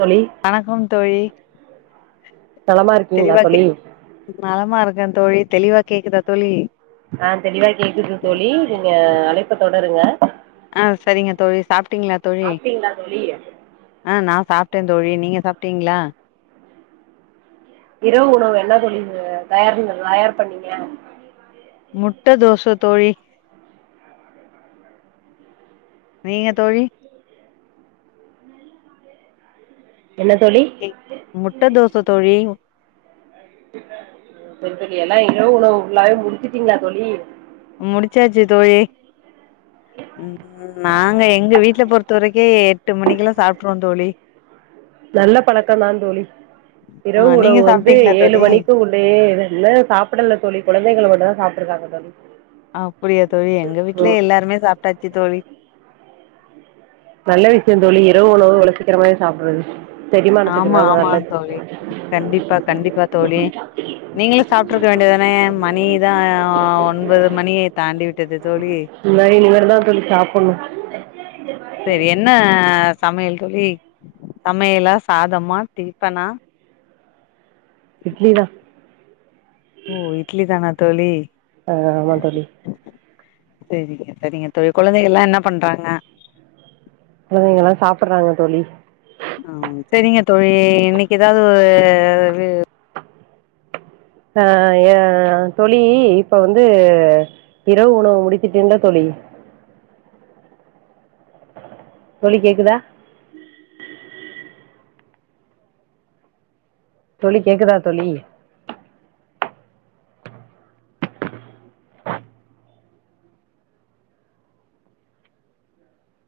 தோழி வணக்கம் தோழி நலமா இருக்கீங்களா தெளிவா கெ தோழி நலமா இருக்கே தோழி தெளிவா கேக்குதா தோழி ஆ தெளிவா கேக்குது தோழி நீங்க அழைப்ப தொ டருங்க ஆ சரிங்க தோழி சாப்ட்டீங்ளா தோழி சாப்ட்டீங்களா தோழி ஆ நா சாப்டே தோழி நீங்க சாப்டீங்ளா? இரவு உணவு என்ன தோழி நீங்க தயார் தயார் பண்ணீங்க? முட்ட தோச தோழி நீங்க தோழி என்ன தோழி ஏய் முட்ட தோச தோழி ஓ என்ன சரி தோழி எல்லா இரவு உணவு ஃபுல்லாவே முடிச்சிட்டீங்களா தோழி. முடிச்சாச்சி தோழி ம் ம். நாங்க எங்க வீட்ல பொறுத்த வரைக்கே எட்டு மணிக்கெல்லா சாப்ட்ருவ தோழி. நல்ல பழக்க தா தோழி ஆ இரவு நீங்க உணவு வந்து சாப்ட்டீங்களா ஏழு தோழி மணிக்கு உள்ளயே என்ன சாப்பிடல தோழி குழந்தைகளோட சாப். [inaudible] அப்டியா தோழி எங்க வீட்ல எல்லாருமே சாப்ட்டாச்சி தோழி. நல்ல விஷயம் தோழி இரவு உணவு இவ்ள சீக்கிரமாவே சாப்றது. ஆமா ஆமா தோழி கண்டிப்பா கண்டிப்பா தோழி நீங்களும் சாப்ட்ருக்க வேண்டியதானே மணிதா ஒன்பது மணி தாண்டி விட்டது. தோழி இல்ல இனிமேட்டு தா தோழி சாப்புன்னும்.. செரி என்ன ஆ சமையல் தோழி சமையலா சாதம்மா டிஃப்பனா இட்லி தா ஓ இட்லி தானா தோழி. அ ஆமா தோழி செரிங்க செரிங்க தோழி குழந்தைகள்ளா என்ன பண்றாங்க. குழந்தைங்கள்ளா சாப்றாங்க தோழி. அ செரிங்க தோழி இன்னைக்கு ஏதாவது ஓரு அஹ ஏ தோழி இப்ப வந்து இரவு உணவு முடிச்சிட்டிங்ளா தோழி. தோழி கேக்கதா தோழி கேக்கதா தோழி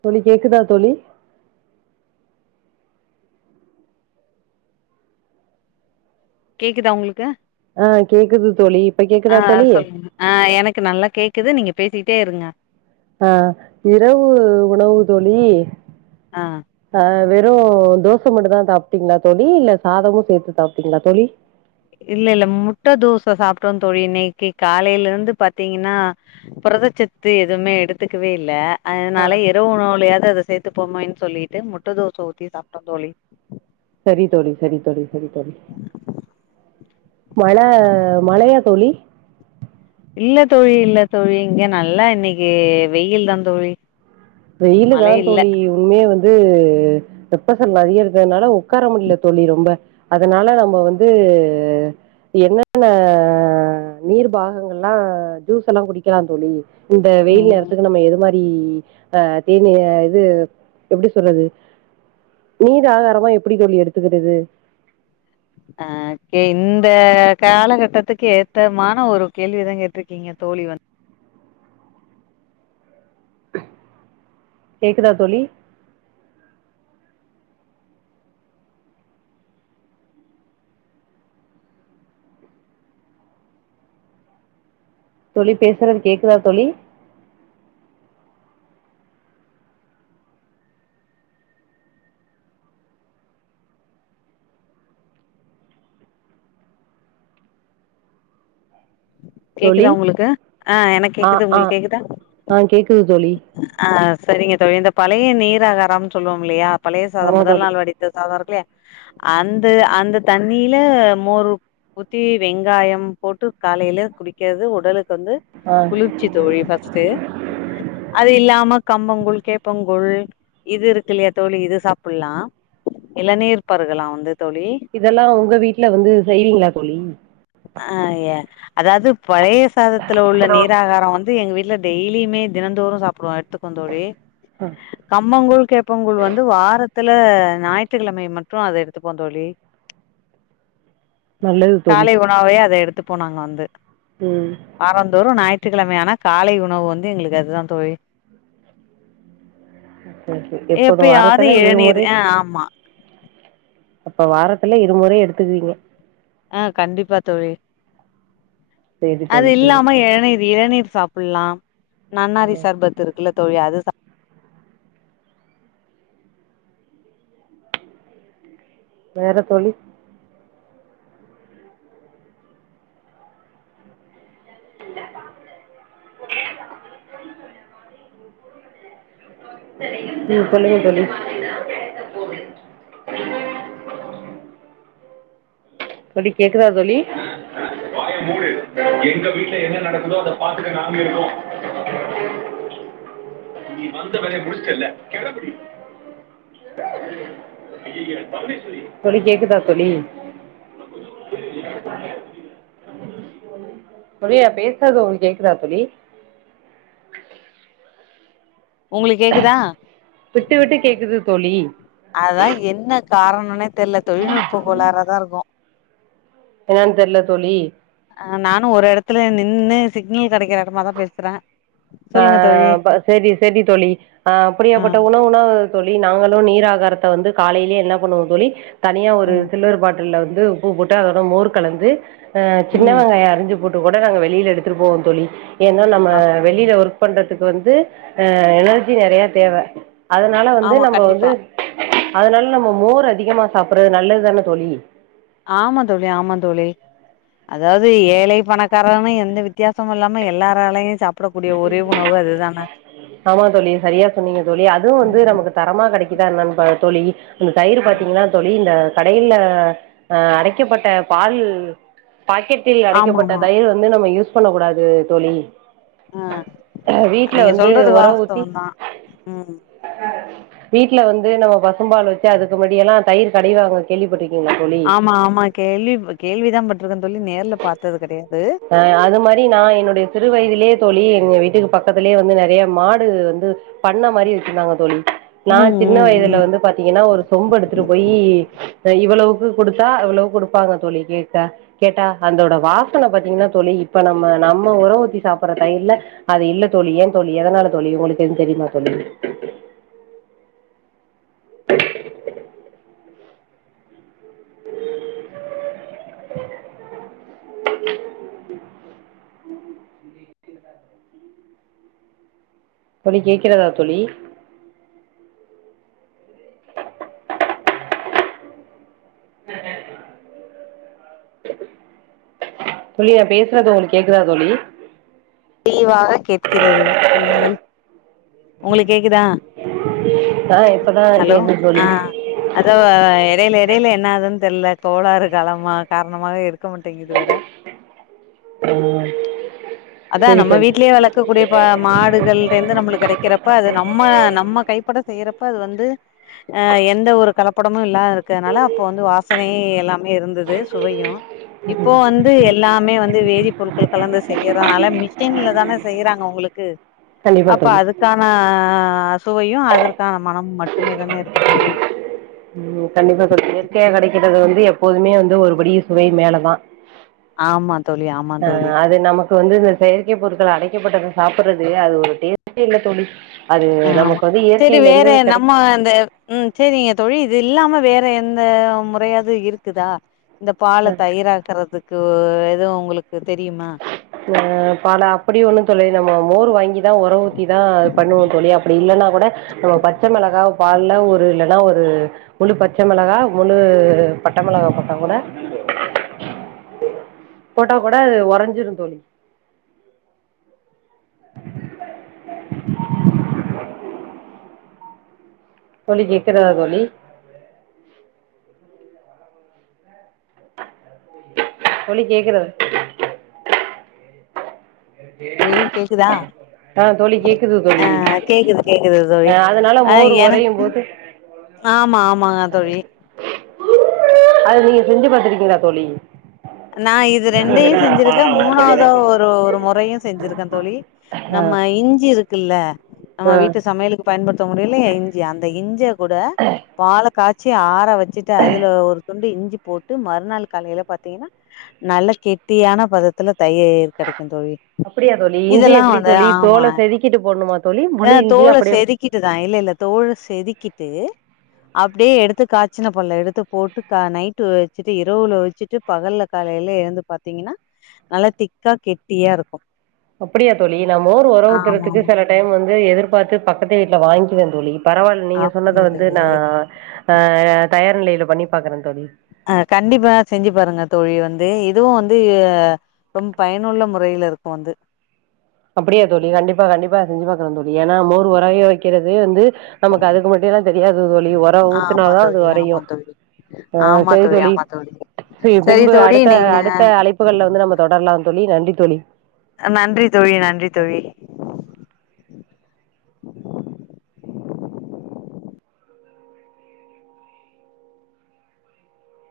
தோழி கேக்குதா தோழி கேக்குதா உங்ளுக்கு ஆ கேக்குது தோழி இப்ப கேக்குதா ஆஹ தோழி சொல் ஆஹ எனக்கு நல்லா கேக்குது நீங்க ப் பேசிட்டே இருங்க ஆ இரவு உணவு தோழி ஆ அஹ வெப் வெறும் தோச மட்டும் தா சாப்ட்டீங்ளா தோழி இல்ல சாதமும் சேத்து சாப்ட்டீங்ளா தோழி. இல்லல்ல முட்ட தோச சாப்டோம் தோழி இன்னைக்கு காலையல இருந்து பாத்தீங்கன்னா புரதச்சத்து எதுமே எடுத்துக்கவே இல்ல ஆ அதனால இரவு உணவலையாது அத ச சேத்து போமேன் சொல்லிட்டு முட்ட தோச ஊத்தி சாப்ட்டோம் தோழி. சரி தோழி சரி தோழி சரி தோழி மழ மழயா தோழி. இல்ல தோழி இல்ல தோழி இங்க நல்லா இன்னிக்கு வெயில் தா தோழி. வெயிலு தா மழை இல்ல தோழி உண்மையே வந்து. உப்பசல் நெறைய இருக்கறனால உக்கார முடில தோழி ரொம்ப அதனால நம்ப வந்து என்னென்ன நீர் பாகங்கள்லா ஜூஸ்லா குடிக்கலா தோழி. இந்த வெயில் ம் நேரத்துக்கு நம்ப எது மாரி. [inaudible] அ தேனி இது எப்டி சொல்றது நீர் ஆகாரமா எப்டி தோழி எடுத்துக்குறது அ கே இந்த காலகட்டத்துக்கு ஏத்தமான ஒரு கேள்வி தா கேட்டிருக்கீங்க தோழி வந்து கேக்குதா தோழி தோழி பேசுறது கேக்குதா தோழி தோழி கேக்குதா உங்களுக்கு ஆ எனக்கு ஆ கேக்குது ஆ உங்களுக்கு கேக்குதா ஆ கேக்குது தோழி ஆ சரிங்க தோழி இந்த பழைய நீர் ஆகாராம் சொல்லுவோ இல்லையா பழைய சாதம் ஆமா முதல் தோழி நாள் வடித்த சாதம் இருக்குல்லையா அந்த அந்த தண்ணியில மோரு ஊத்தி வெங்காயம் போட்டு காலையில குடிக்கது உடலுக் கு வந்து ஆ குளிர்ச்சி தோழி ஃபஸ்டு அது இல்லா கம்பங்கூழ் கேப்பங்கழ் இது இருக்கு இல்லயா தோழி இது சாப்பிடலாம் இளநீர் பருகலாம் வந்து தோழி இதெல்லா உங்க வீட்ல வந்து செய்றீங்களா தோழி அ ஏ எதாது பழைய சாதத்துல உள்ள நீராகாரம் வந் எங்க வீட்ல டெய்லீமே தின தோறும் சாப்படுவா த்துக்கும் தோழி ஆ கம்பங்கூழ் கேப்பங்கூழ் வந்து வாரத் துல ஞாயிற்றுக்கிழமை மட்டும் அத எடுத்துபோம் தோழி நல்லது தோழி காலை உணவே அத எடுத்துபோ நாங்க வந்து ம் வாரந்தோறும் ஞாயிற்று க்கிழமையானா காலை உணவு வந்து எங்களுக்கு அது தா தோழி ஓகே ஓகே எப்ப எப்போது யாரு வாரத்துல இளநீரு இருமுறை ஆ ஆமா அப்ப வாரத்துல இருமுறை எடுத்துக்குவீங்க ஆ கண்டிப்பா தோழி சேரி அது தோழி சேரி இல்லாம தோழி இளநீர் இளநீர் சாப்பிடலாம் நன்னாரி ம் சர்பத்து இருக்குல தோழி அது தா வேற தோழி சொல்லுங்க தோழி தோழி கேக்குதா தோழி தோழி கேக்குதா தோழி தோழி நா பேசுறது உங்களுக்கு கேக்குதா தோழி உங்களுக்கு கேக்குதா விட்டு விட்டு கேக்குது தோழி அதான் என்ன காரணன்னே தெல்ல தொழில்நுட்பக்கோளறாதா இருக்கு என்னன்னு தெர்ல தோழி அ நானு ஒரு எடத்துல நின்னு சிக்னல் கிடைக்கிற இடமா தா பேசுறே ஆ சொல்லுங்க தோழி சரி செரி தொழி ஆ ஆ அப்டியாபட்ட உணவுனா தோழி நாங்களு நீர் ஆகார வந்து காலையிலேயே என்ன பண்ணுவோ தோழி தனியா ஒரு ம் சில்வர் பாட்டில்ல வந்து உப்பு போட்டு அதோட மோர் கலந்து அ சின்ன ம் வெங்காயோ அரிஞ்சு போட்டு கூட நாங்க வெளியில எடுத்துட்டு போவோ தோழி ஏன்னா நம்ம அப்டியா வெளியில ஒர்க்பன்றது பன்றதுக்கு வந்து அ எனர்ஜி நெறைய தேவ அதனால வந்து ஆமா நம்ம வந்து கண்டிப்பா அதனால நம்ம மோர் அதிகமா சாப்பிடுறது நல்லதுதானே தோழி ஆமா தோழி ஆமா தோழி அதாவது ஏழை பணக்காரன எந்த வித்தியாசம் இல்லாம எல்லாராலையு சப் ஆமா தோழி சரியா சொன்னீங்க தோழி அதுவு ம் வந்து நமக்கு தரமா கடைக்கு இதா என்ன பாருங் தோழி இந்த தயிரு ம் பாத்தீங்கன்னா தோழி இந்த கடையில அ அடைக்கப்பட்ட பால் பாக்கெட்டில் அடைக்கப்பட்ட ஆமாமா தயிர் வந்து நம்ம யூஸ் ஸ் பன்ன கூடாது தோழி அ வீட்ல நீங்க வந்து சொல்றது ஒர ஊத்தி வாஸ்தவோ தா ம் வீட்டு்ல வந்து நம்ம பசும்பால் வச்சு அதுக்கு முன்னடியல்லா தயிர் கடைவாங்க கேள்விப்பட்டி ஆமா ஆமா கேள்வி கேள்விதா பட்டிருக்கன்ன தோழி நேர்ல பார்த்தது கெடையாது அ அது மாரி நா என்னுடைய சிறு வயதிலேயே தோழி எங்க வீட்டுக்கு பக்கத்திலயே வந்து நெறைய மாடு வந்து பண்ண மாரி வச்சிருந்தாங்க தோழி நா ம் சின்ன ம் வயதுல ம் வந்து பாத்தீங்கன்னா ஒரு சொம்பு எடுத்துட்டு போய் இவ்வளோ பூ கொடுத்தா அவவ்வளவு கொடுப்பாங்க தோழி கேட்டா கேட்டா அந்தோட வாசனை பத்தி பாத்தீங்கன்னா தோழி இப்ப நம்ம நம்ம உர ஊத்தி சாப்பிற தயர்ல அது இல்ல தோழி ஏன் தோழி எதனால தோழி உங்களுக்கு எது தெரியுமா தோழி [inaudible] [inaudible] தோழி கேக்கிறதா தோழி உஹம் உம் தோழி நா பேசுறது உங்களுக்கு கேக்குதா தோழி தெளிவாக கேட்கிறது சொல்லுங்கள் உங்களுக்கு கேக்குதா ஆ இப்பதா ஹலோ கேக்குது ஆ தோழி அதா எடையல எடையல என்னாதுன் தெல்ல கோளாறு காலமா காரணமா இருக்கு இருக்க மாட்டேங்கது வேற ஆ அதான் சரி நம்ம தோழி வீட்லயே வளர்க்கக்கூடிய மாடுகளிட்ட இருந்து நம்மளுக்கு கிடைக்கிறப்ப அது நம்ம நம்ம கைப்பட செய் ரப்ப அது வந்து அ எந்த ஒரு கலப்படமும் இல்லா இருக்கனால அப்ப வந்து வாசனையே எல்லாமே இருந்தது சுவையும் இப்போ வந்து எல்லாமே வந்து வேதி பொருட்கள கலந்து செய்யறனால கிச்சன்ல தானே செய்றாங்க உங்களுக்கு கண்டிப்பா அப்ப தோழி அதுக்கான ஆ சுவையும் அதற்கான மனமும் மட்டுமே தானே இருக்கும் தோழி ம் கண்டிப்பா தோழி ஹெல்தியா கிடைக்கிறது வந்து எப்போதுமே வந்து ஒருபடி சுவை மேலதான் ஆமா தோழி ஆமா ஆ தோழி அது நமக்கு வந்து செயற்கை பொருட்கள் அடைக்கப்பட்டது சாப்பிடுறது அது ஒரு டேஸ்டே இல்ல தோழி அது ஆமா நமக்கு வந்து சேரி இயற்கையில வேற இருந்து கிடை நம்ம இந்த ம் சேரிங்க தோழி இது இல்லாம வேற எந்த முறையாது இருக்குதா இந்த பால்ல தயிர் ஆக்குறதுக்கு எது உங்களுக்கு தெரியுமா ஆ பால அப்டி ஒன்னு தோழி நாம்ம மோர் வாங்கி தா ஒர ஊத்தி தா பண்ணுவன் தோழி அப்டி இல்லைன்னா கூட நம்ம பச்சை மிளகா பால்ல ஒரு இல்லைன்னா ஒரு முழு பச்சை மிளகா முழு பட்ட மிளகா போட்டா கூட போட்டா கூட அது உரைஞ்சிரும் தோழி தோழி கேட்கிறதா தோழி தோழி கேக்கிறது ழி கேக்குதா ஆ தோழி கேக்குது அ தோழி கேக்குது கேக்குது அ தோழி அதனால ஆ மோர் ஒரையும் எனக்கு போது ஆமா ஆமாங்க தோழி அத நீங்க செஞ்சு பார்த்திருக்கீங்களா தோழி நா இது ரெண்டையும் செஞ்சிருக்கேன் மூணாவத ஒரு ஒரு முறையும் செஞ்சிருக்கேன் தோழி ஆ நம்ம இஞ்சு இருக்குல்ல நம்ம ஆ வீட்ல சமையலுக்கு பயன்படுத் த்துவேல்ல இஞ்சி அந்த இஞ்ச கூட வழ காய்ச்சி ஆற வச்சிட்டு அதில ஒரு துண்டு இஞ்சி போட்டு மறுநாள் காலையில பாத்தீங்கன்னா நல்ல கெட்டியான பதத்துல தயிர் கிடைக்கும் தோழி அப்படியா தோழி இஞ்சி இதெல்லா எப்படி வந்து தோழி ஆமா தோல செதுக்கிட்டு போடணுமா தோழி ஆ முழு இஞ்சி தோல அப்படியே செதுக்கிட்டுதான் இல்ல இல்ல தோல் செதுக்கிட்டு அப்டியே எடுத்து காய்ச்சின பால எடுத்து போட்டு நைட்டு வச்சுட்டு இரவுல வச்சுட்டு பகல்ல காலையில எழுந்து பாத்தீங்கன்னா நல்லா திக்கா கெட்டியா இருக்கும் அப்படியா தோழி நா மோர் உர ஊத்தறதுக்கு ஆமா சில டைம் வந் எதிர்பார்த்து பக்கத்து வீட்ல வாங்கிக்குவே தோழி பரவால் நீங்க சொன்னத அப்டியா வந்து தோழி நா அ தயார் நிலைல. பண்ணி பாக்கறே தோழி அ கண்டிப்பா செஞ்சு பாருங்க தோழி வந்து இதுவும் வந்து ரொம் பயனுள்ள முறையல இருக்கும் வந்து செஞ்சு பாக்கறே தோழி ஏனா மோர் உரய வைக்கறது வந்து நமக்கு அதுக்கு மட்டும் தா தெரியாது தோழி உர ஆமா ஊத்துனாதா அது தோழி ஆமா உரையம் தோழி ஆ சரி தோழி சரி பின்பு தோழி அடுத்த நீங்க அடுத்த அழைப்புகள்ல வந்து நம்ப தொடரலாம் தோழி நன். [inaudible] தோழி நன்றி தோழி நன்றி தோழி